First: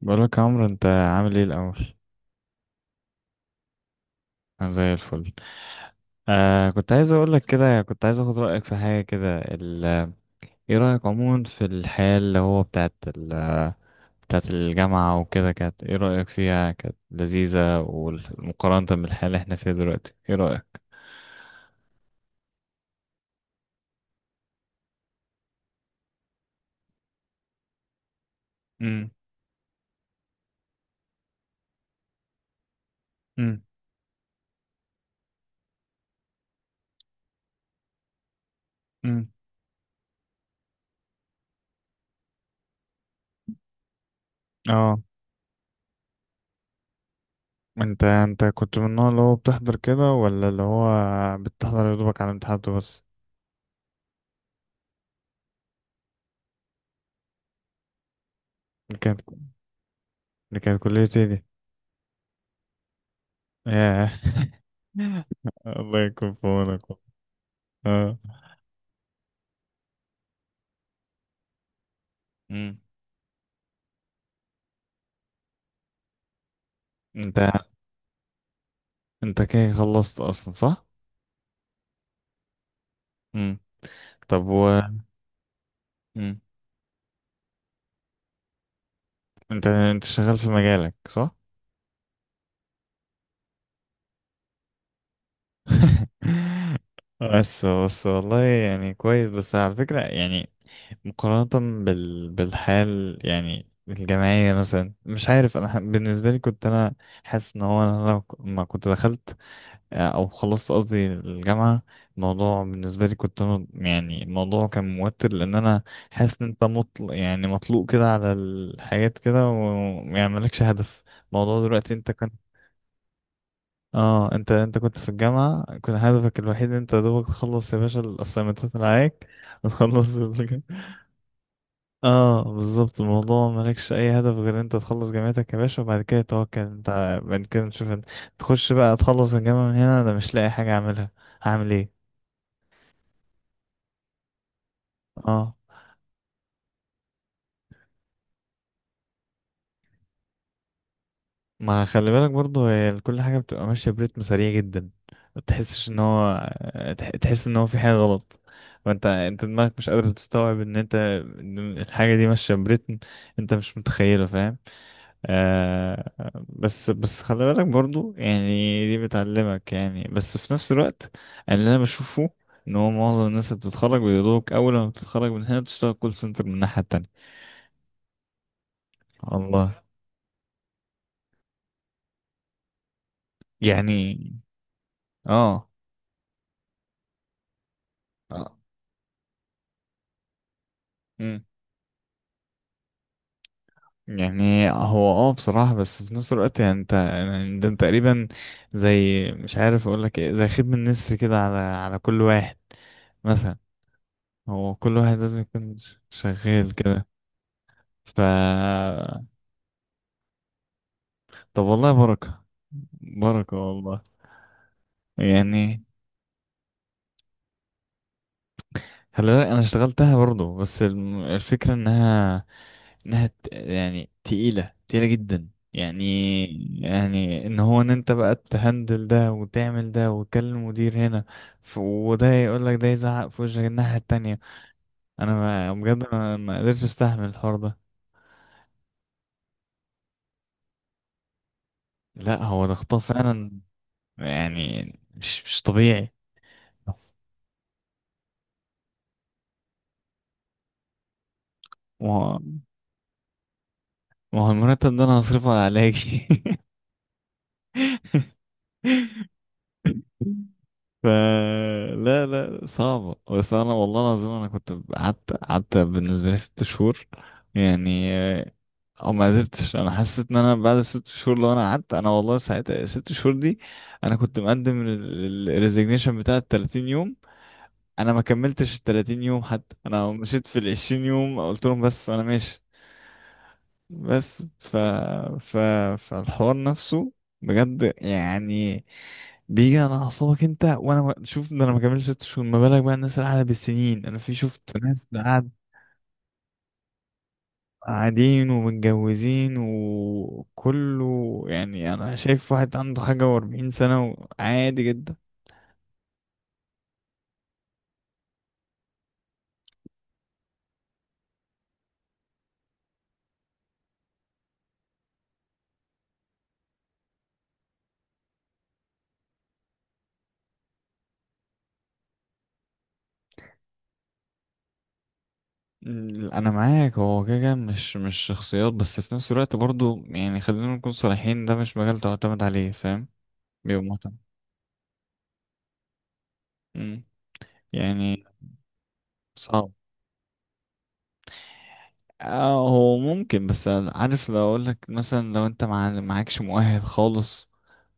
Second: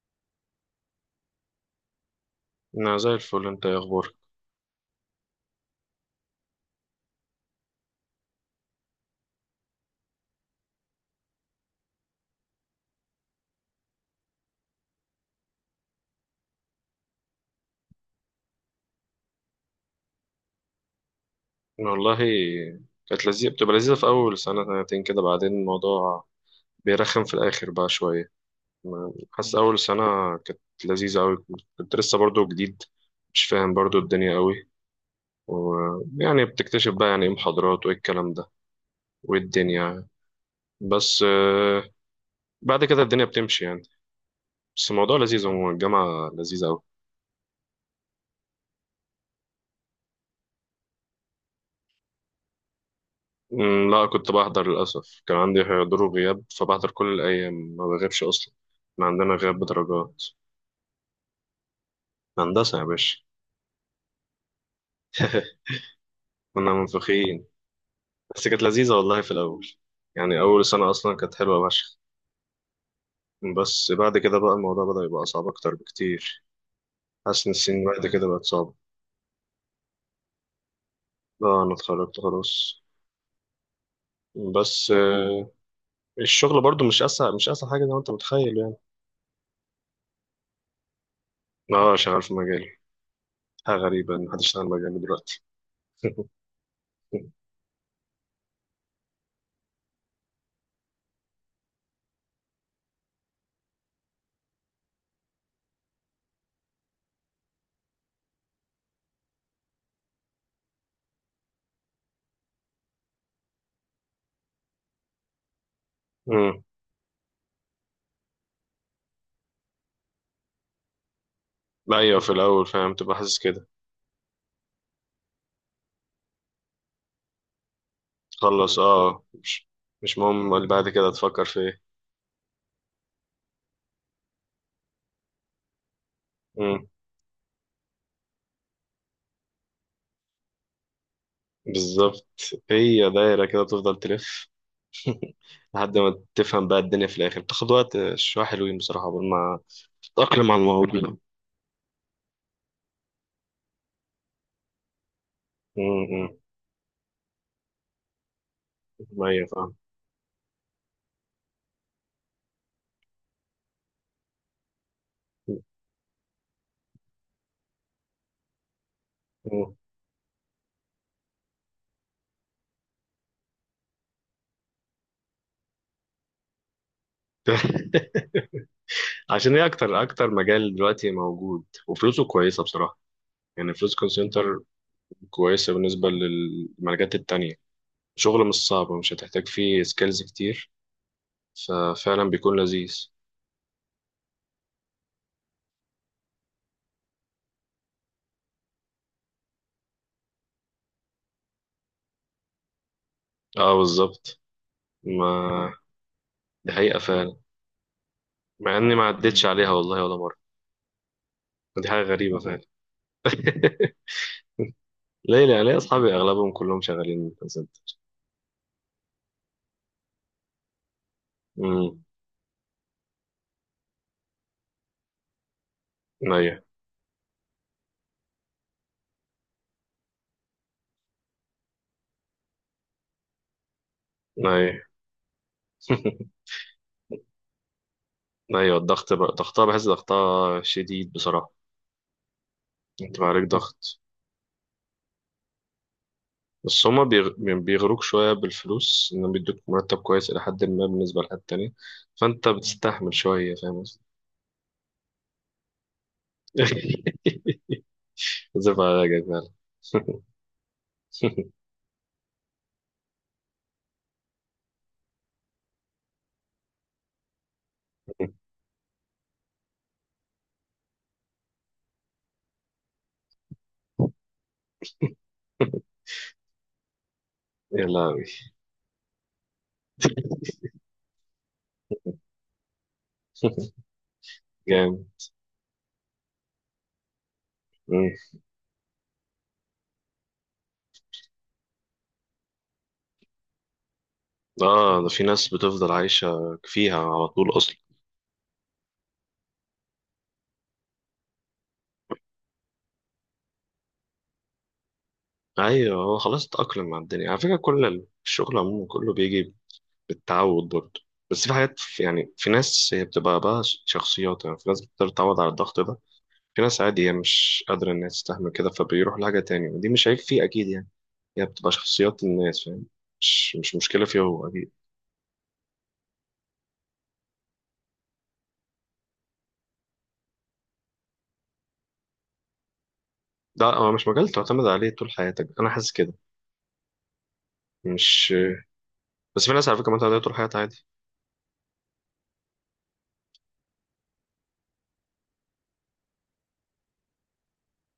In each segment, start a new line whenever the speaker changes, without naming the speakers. بقولك يا عمرو، انت عامل ايه الاول؟
انا زي الفل، انت ايه اخبارك؟
انا زي الفل. كنت عايز اقولك كده، كنت عايز اخد رايك في حاجه كده ايه رايك عموما في الحياه اللي هو بتاعت بتاعت الجامعه وكده؟ كانت ايه رايك فيها؟ كانت لذيذه، والمقارنه بالحياه اللي احنا فيها دلوقتي، ايه رايك؟
أنا والله كانت لذيذه، بتبقى لذيذه في اول سنه سنتين كده، بعدين الموضوع بيرخم في الاخر بقى شويه.
امم.
حاسس اول سنه كانت لذيذه قوي. كنت لسه برضو جديد، مش
امم.
فاهم برضو الدنيا قوي، ويعني بتكتشف بقى يعني ايه محاضرات وايه الكلام ده
امم.
وايه الدنيا. بس بعد كده الدنيا بتمشي يعني. بس
اه.
الموضوع لذيذ عموما، الجامعه لذيذه قوي.
انت كنت من النوع اللي هو بتحضر كده، ولا اللي هو بتحضر يا دوبك على امتحاناته بس؟
مم، لا كنت بحضر، للأسف كان عندي حضور وغياب فبحضر كل الأيام، ما بغيبش أصلا.
دي
احنا
كانت
عندنا غياب بدرجات.
دي كانت كليتي دي.
هندسة يا باشا.
ياه. الله يكون في
كنا
عونك.
منفخين.
اه.
بس كانت لذيذة والله في الأول، يعني أول سنة أصلا كانت حلوة فشخ.
مم.
بس بعد كده بقى الموضوع بدأ يبقى صعب أكتر بكتير،
انت
حاسس إن السنين بعد كده بقت صعبة.
انت كده خلصت اصلا، صح؟
اه أنا اتخرجت خلاص.
مم. طب و...
بس
مم.
الشغل برضو مش أسهل، مش أسهل حاجة زي ما أنت متخيل يعني.
انت شغال في مجالك، صح؟
اه شغال في مجالي. حاجة غريبة إن حد يشتغل مجالي دلوقتي. اوكي.
بس والله يعني كويس، بس على فكرة يعني. مقارنة بال... بالحال، يعني الجامعية مثلا، مش عارف أنا ح... بالنسبة لي كنت أنا حاسس إن هو أنا لو ما كنت دخلت، أو خلصت قصدي الجامعة. الموضوع بالنسبة لي كنت أنا، يعني الموضوع كان موتر، لأن أنا حاسس إن
امم.
أنت مطل... يعني مطلوق كده على الحاجات كده، ويعني مالكش هدف. الموضوع دلوقتي أنت
ايوه
كان...
في الاول فاهم، تبقى حاسس كده.
اه، انت كنت في الجامعة، كان هدفك الوحيد إن انت دوبك تخلص يا باشا الاسايمنتات
خلص
اللي عليك
مش
وتخلص.
مش مهم اللي بعد كده تفكر في ايه.
اه بالظبط، الموضوع مالكش اي هدف غير انت تخلص جامعتك يا باشا، وبعد كده توكل
امم.
انت بعد كده نشوف انت تخش بقى تخلص الجامعة. من هنا انا مش لاقي حاجة اعملها، هعمل ايه؟
بالظبط. هي دايره كده تفضل تلف،
اه.
لحد ما تفهم بقى الدنيا في الاخر، بتاخد وقت شويه حلوين بصراحه قبل ما تتاقلم على الموضوع.
ما خلي بالك برضو، هي كل حاجة بتبقى ماشية بريتم سريع جدا، ما تحسش ان
امم، أمم.
هو تحس ان هو في حاجة غلط، وانت انت
ايوه
دماغك
فاهم.
مش قادر تستوعب ان انت... إن الحاجة دي ماشية بريتم انت مش متخيله، فاهم؟ آه. بس خلي بالك برضو، يعني دي بتعلمك
مم.
يعني، بس في نفس الوقت اللي انا بشوفه ان هو معظم الناس اللي بتتخرج بيقولوك اول ما بتتخرج من هنا بتشتغل كول سنتر من الناحية التانية.
عشان هي
الله.
اكتر مجال دلوقتي موجود وفلوسه كويسه بصراحه. يعني فلوس كول
يعني
سنتر
اه.
كويسه بالنسبه للمجالات التانية. شغل
اه.
مش صعب ومش هتحتاج فيه سكيلز كتير،
مم.
ففعلا بيكون لذيذ.
يعني هو اه بصراحة، بس في نفس الوقت يعني انت يعني ده انت تقريبا زي... مش عارف اقول لك ايه، زي خدمة النسر كده على على كل واحد مثلا،
اه بالظبط.
هو كل واحد لازم
ما
يكون
دي
شغال
حقيقه
كده.
فعلا،
ف
مع اني ما عدتش عليها والله ولا مره.
طب
دي
والله
حاجه غريبه
بركة،
فعلا.
بركة والله
ليه لا، ليه
يعني.
اصحابي اغلبهم كلهم شغالين كول سنتر؟
خلي بالك انا اشتغلتها برضو، بس الفكرة
امم.
انها يعني تقيلة تقيلة جدا
ايوه
يعني، يعني ان هو ان انت بقى تهندل ده وتعمل ده وتكلم المدير هنا، وده يقول لك ده، يزعق في وشك الناحية التانية.
ايوه.
انا ما بجد انا ما قدرتش استحمل الحوار ده.
ايوه الضغط بقى، ضغطها بحس ضغطها شديد بصراحه.
لا هو ده خطاه
انت بقى عليك
فعلا
ضغط.
يعني، مش طبيعي.
بس هما
بس
بيغروك شوية بالفلوس، إنهم بيدوك مرتب كويس إلى حد ما بالنسبة لحد تاني،
ما هو،
فأنت بتستحمل شوية. فاهم قصدي؟
ما هو المرتب ده انا هصرفه على علاجي.
زف على راجلك فعلا.
ف لا صعبة، بس أنا والله العظيم أنا كنت قعدت بالنسبة لي ست شهور يعني، أو ما قدرتش، أنا حسيت إن أنا بعد ست شهور لو أنا قعدت، أنا والله ساعتها الست شهور دي أنا كنت مقدم الريزيجنيشن بتاع ال 30 يوم.
يا
أنا ما
لهوي.
كملتش ال 30 يوم، حتى أنا مشيت في ال 20 يوم قلت لهم بس أنا ماشي. بس ف
جامد.
ف فالحوار نفسه بجد
مم.
يعني بيجي على أعصابك أنت، وأنا شوف ده أنا ما كملش ست شهور، ما بالك بقى الناس اللي قاعدة بالسنين؟ أنا في شفت
آه
ناس
ده في ناس بتفضل عايشة فيها على طول أصلا.
قاعدين ومتجوزين وكله، يعني أنا شايف واحد عنده حاجة وأربعين سنة وعادي جدا.
أيوه هو خلاص اتأقلم مع الدنيا على فكرة، كل الشغل عموما كله بيجي بالتعود برضه. بس في حاجات يعني، في ناس هي بتبقى بقى شخصيات، يعني في ناس بتقدر تتعود على الضغط ده، في ناس عادي هي مش قادرة إنها تستحمل كده فبيروح لحاجة تانية، ودي مش عيب فيه أكيد يعني. هي بتبقى شخصيات الناس، فاهم. مش مشكلة فيه هو أكيد.
أنا معاك، هو كده كده مش شخصيات، بس في نفس الوقت برضو يعني خلينا نكون صريحين، ده مش مجال تعتمد عليه، فاهم؟
ده
بيبقى
هو مش
معتمد.
مجال تعتمد عليه طول حياتك، أنا حاسس كده.
مم. يعني
مش بس في ناس
صعب.
على فكرة معتمدة عليه طول حياتها عادي.
اه هو ممكن، بس عارف لو اقول لك مثلا لو انت معكش مؤهل خالص،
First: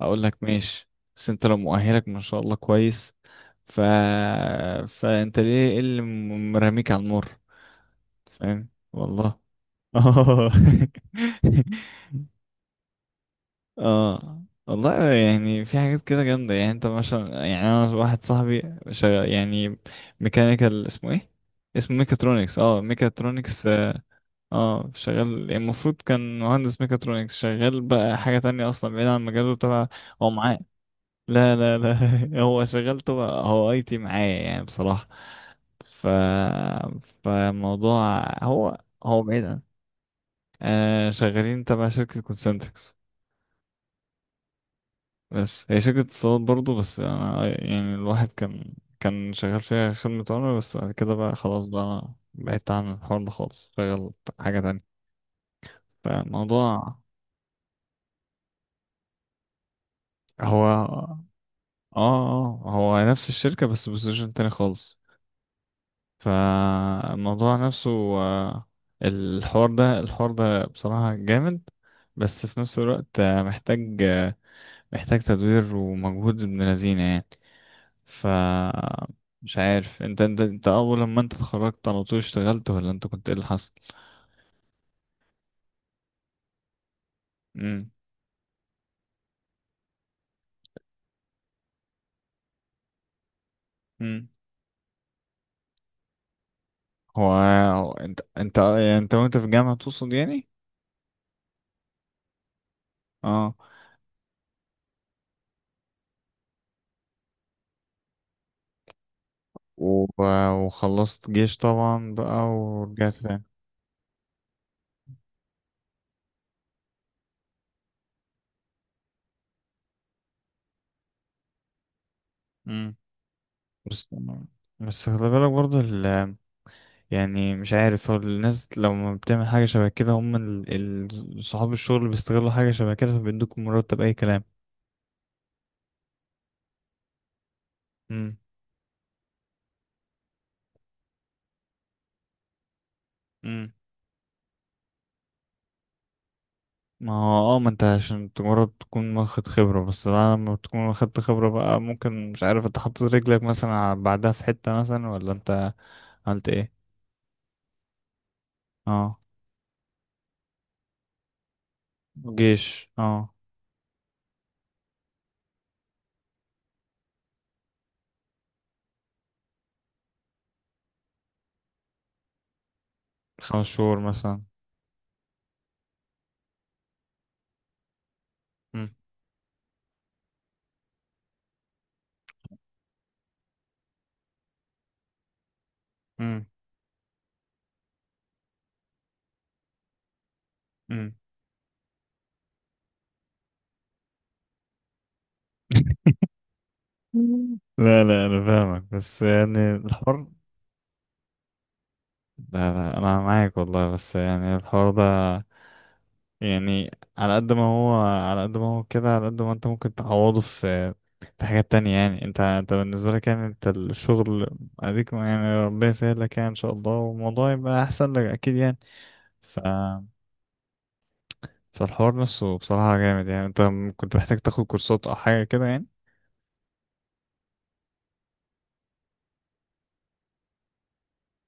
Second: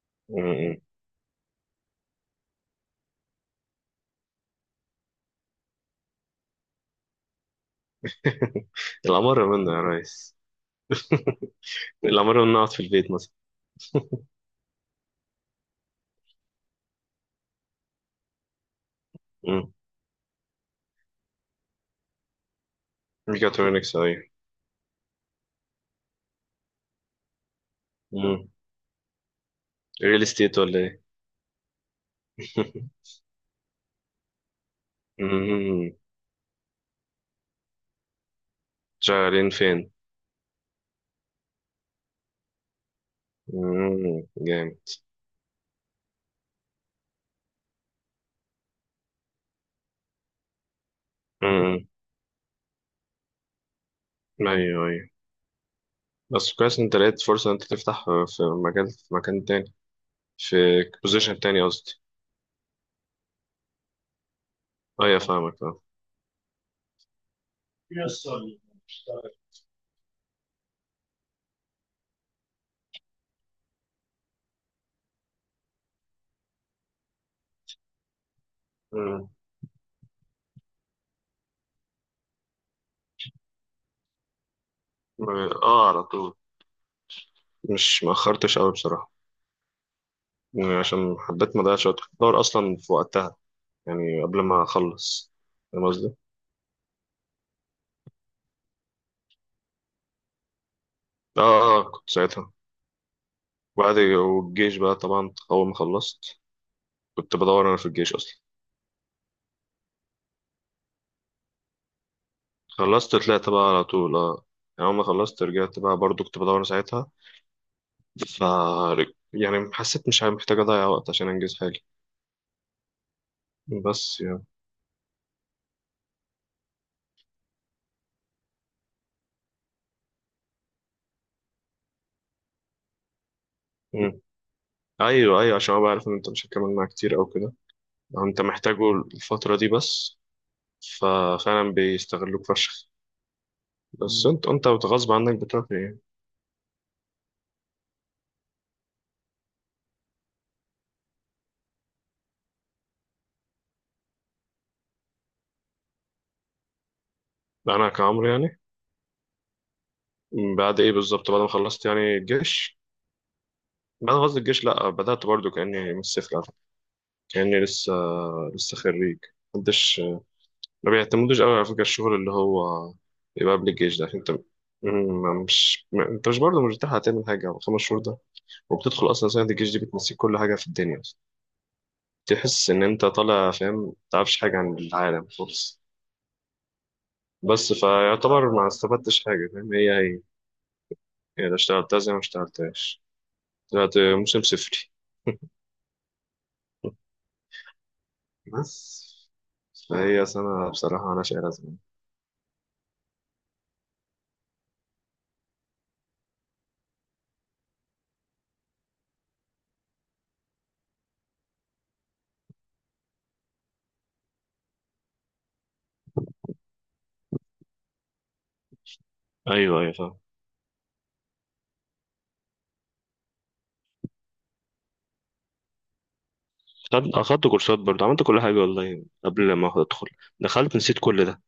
اقول لك
م.
ماشي. بس انت لو مؤهلك ما شاء الله كويس، ف... فانت ليه، إيه اللي مرميك على النار؟ فاهم والله.
الأمر منه يا ريس.
اه.
الأمر منه أقعد في البيت مثلا.
اه والله يعني في حاجات كده جامدة، يعني انت مثلا، يعني انا واحد صاحبي شغال
م.
يعني ميكانيكال، اسمه ايه، اسمه ميكاترونكس، اه ميكاترونكس،
ميكاترونكس
اه
أيوة.
شغال يعني، المفروض كان مهندس ميكاترونكس، شغال بقى حاجة
م.
تانية اصلا بعيد عن مجاله تبع.
ريل
هو معاه...
استيت ولا إيه؟
لا، لا، لا. هو شغلته، هو اي تي معايا يعني بصراحة.
م.
ف فالموضوع هو... هو بعيد
شغالين
عن...
فين؟
آه شغالين تبع شركة كونسنتريكس،
م. جامد.
بس هي شركة اتصالات برضو، بس أنا يعني الواحد كان... كان شغال فيها خدمة عملاء، بس بعد كده بقى خلاص، بقى
م-
أنا بعدت عن الحوار ده خالص، شغال
م.
حاجة
أيوه
تانية.
أيوه. بس كويس إن
فالموضوع
انت لقيت فرصة إن انت تفتح في مجال، في مكان تاني، في
هو اه،
بوزيشن تاني قصدي.
هو نفس الشركة بس بوزيشن تاني خالص.
اه يا فاهمك اه.
فالموضوع نفسه، آه، الحوار ده، الحوار ده بصراحة جامد، بس في نفس الوقت محتاج، محتاج تدوير ومجهود ابن لذينة يعني. ف...
مم.
مش عارف انت، انت اول لما انت اتخرجت على طول اشتغلت، ولا انت كنت ايه اللي حصل؟
اه على طول.
امم.
مش مأخرتش قوي بصراحة، يعني عشان حبيت ما اضيعش وقت، كنت بدور اصلا في وقتها، يعني
امم.
قبل ما اخلص، فاهم قصدي؟
هو هو انت، يعني انت وانت في الجامعة تقصد يعني؟
اه. اه كنت ساعتها.
اه
والجيش بقى طبعا اول ما خلصت، كنت بدور انا في الجيش اصلا.
و... وخلصت جيش طبعا بقى ورجعت
خلصت
تاني.
طلعت بقى على طول اه. يعني اول ما خلصت رجعت بقى برضو كنت بدور ساعتها. ف يعني حسيت مش محتاج أضيع وقت عشان أنجز حاجة.
امم. بس
بس يعني.
بس خلي بالك برضه، يعني مش عارف هو الناس لما بتعمل حاجة شبه كده، هم ال... ال... صحاب الشغل بيستغلوا حاجة شبه كده، فبيدوك مرتب أي
مم.
كلام.
أيوه أيوه عشان أبقى عارف إن أنت مش هتكمل معاه كتير أو كده، أو
مم.
أنت محتاجه الفترة دي بس. ففعلا بيستغلوك فشخ.
امم.
بس، مم. أنت غصب عنك بتروح إيه؟
ما هو اه، ما انت عشان مجرد تكون واخد خبرة، بس بعد ما تكون واخدت خبرة بقى ممكن، مش عارف انت حطيت رجلك مثلا على- بعدها في حتة مثلا، ولا انت عملت ايه؟
أنا كعمرو يعني.
اه
مم، بعد إيه بالظبط، بعد ما خلصت يعني الجيش،
جيش اه.
بعد ما خلصت الجيش لأ بدأت برضو كأني من الصفر على فكرة. كأني لسه خريج. محدش ما بيعتمدوش قوي على فكرة، الشغل اللي هو يبقى
خمس
قبل الجيش
شهور
ده، عشان انت
مثلا.
م- مش م- انت مش برضه مش بتلحق تعمل حاجة على 5 شهور ده.
مم.
وبتدخل أصلا. سنة الجيش دي بتنسيك كل حاجة في الدنيا أصلا. تحس إن أنت طالع فاهم، متعرفش حاجة عن العالم خالص.
امم.
بس فيعتبر ما استفدتش حاجة، فاهم. هي هي
امم.
هي لا اشتغلتها زي ما اشتغلتهاش، طلعت موسم صفري.
لا انا فاهمك،
بس
بس يعني
فهي
الحوار...
سنة بصراحة أنا شايلها زمان.
لا انا معاك والله، بس يعني الحوار ده يعني، على قد ما هو، على قد ما هو كده، على قد ما انت ممكن تعوضه في حاجات تانية، يعني انت، بالنسبة لك يعني، انت الشغل اديك، يعني ربنا يسهل لك، يعني ان شاء الله والموضوع يبقى احسن لك اكيد يعني. ف
أيوه أيوه فاهم.
فالحوار نفسه بصراحة جامد يعني، انت كنت محتاج تاخد كورسات او حاجة كده يعني.
أخدت كورسات برضه، عملت كل حاجة والله قبل ما أدخل. دخلت نسيت كل ده.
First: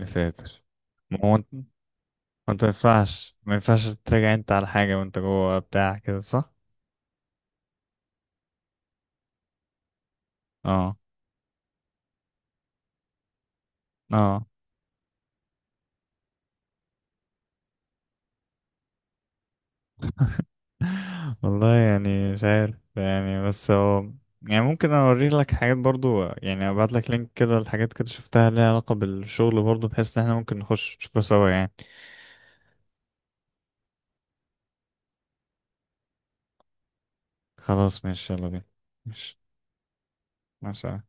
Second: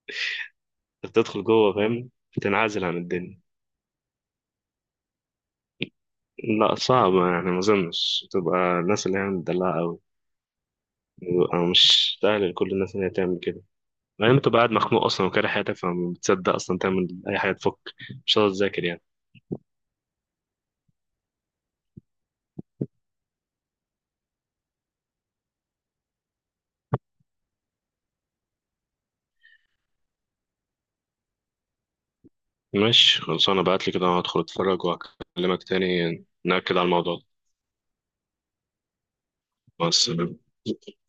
يا ساتر. ما هو
بتدخل
انت،
جوه فاهم،
ما
بتنعزل عن
ينفعش،
الدنيا.
ما ينفعش تراجع انت على حاجة وانت جوه بتاع كده، صح؟
لا صعبة يعني، ما أظنش، تبقى الناس اللي هي مدلعة أوي
اه.
بيبقى مش سهل لكل الناس إن هي تعمل كده. بعدين
اه
بتبقى قاعد مخنوق أصلا وكاره حياتك، فما بتصدق أصلا تعمل أي حاجة تفك، مش هتقدر تذاكر يعني.
والله يعني مش عارف يعني، بس هو يعني ممكن اوريك لك حاجات برضو يعني، ابعت لك لينك كده لحاجات كده شفتها ليها علاقة بالشغل برضو، بحيث ان احنا ممكن نخش نشوفها سوا يعني.
ماشي خلصانة، بعتلي كده أنا هدخل أتفرج وأكلمك تاني، نأكد على الموضوع ده.
خلاص ماشي، يلا بينا. ماشي.
مع السلامة.
مع السلامة.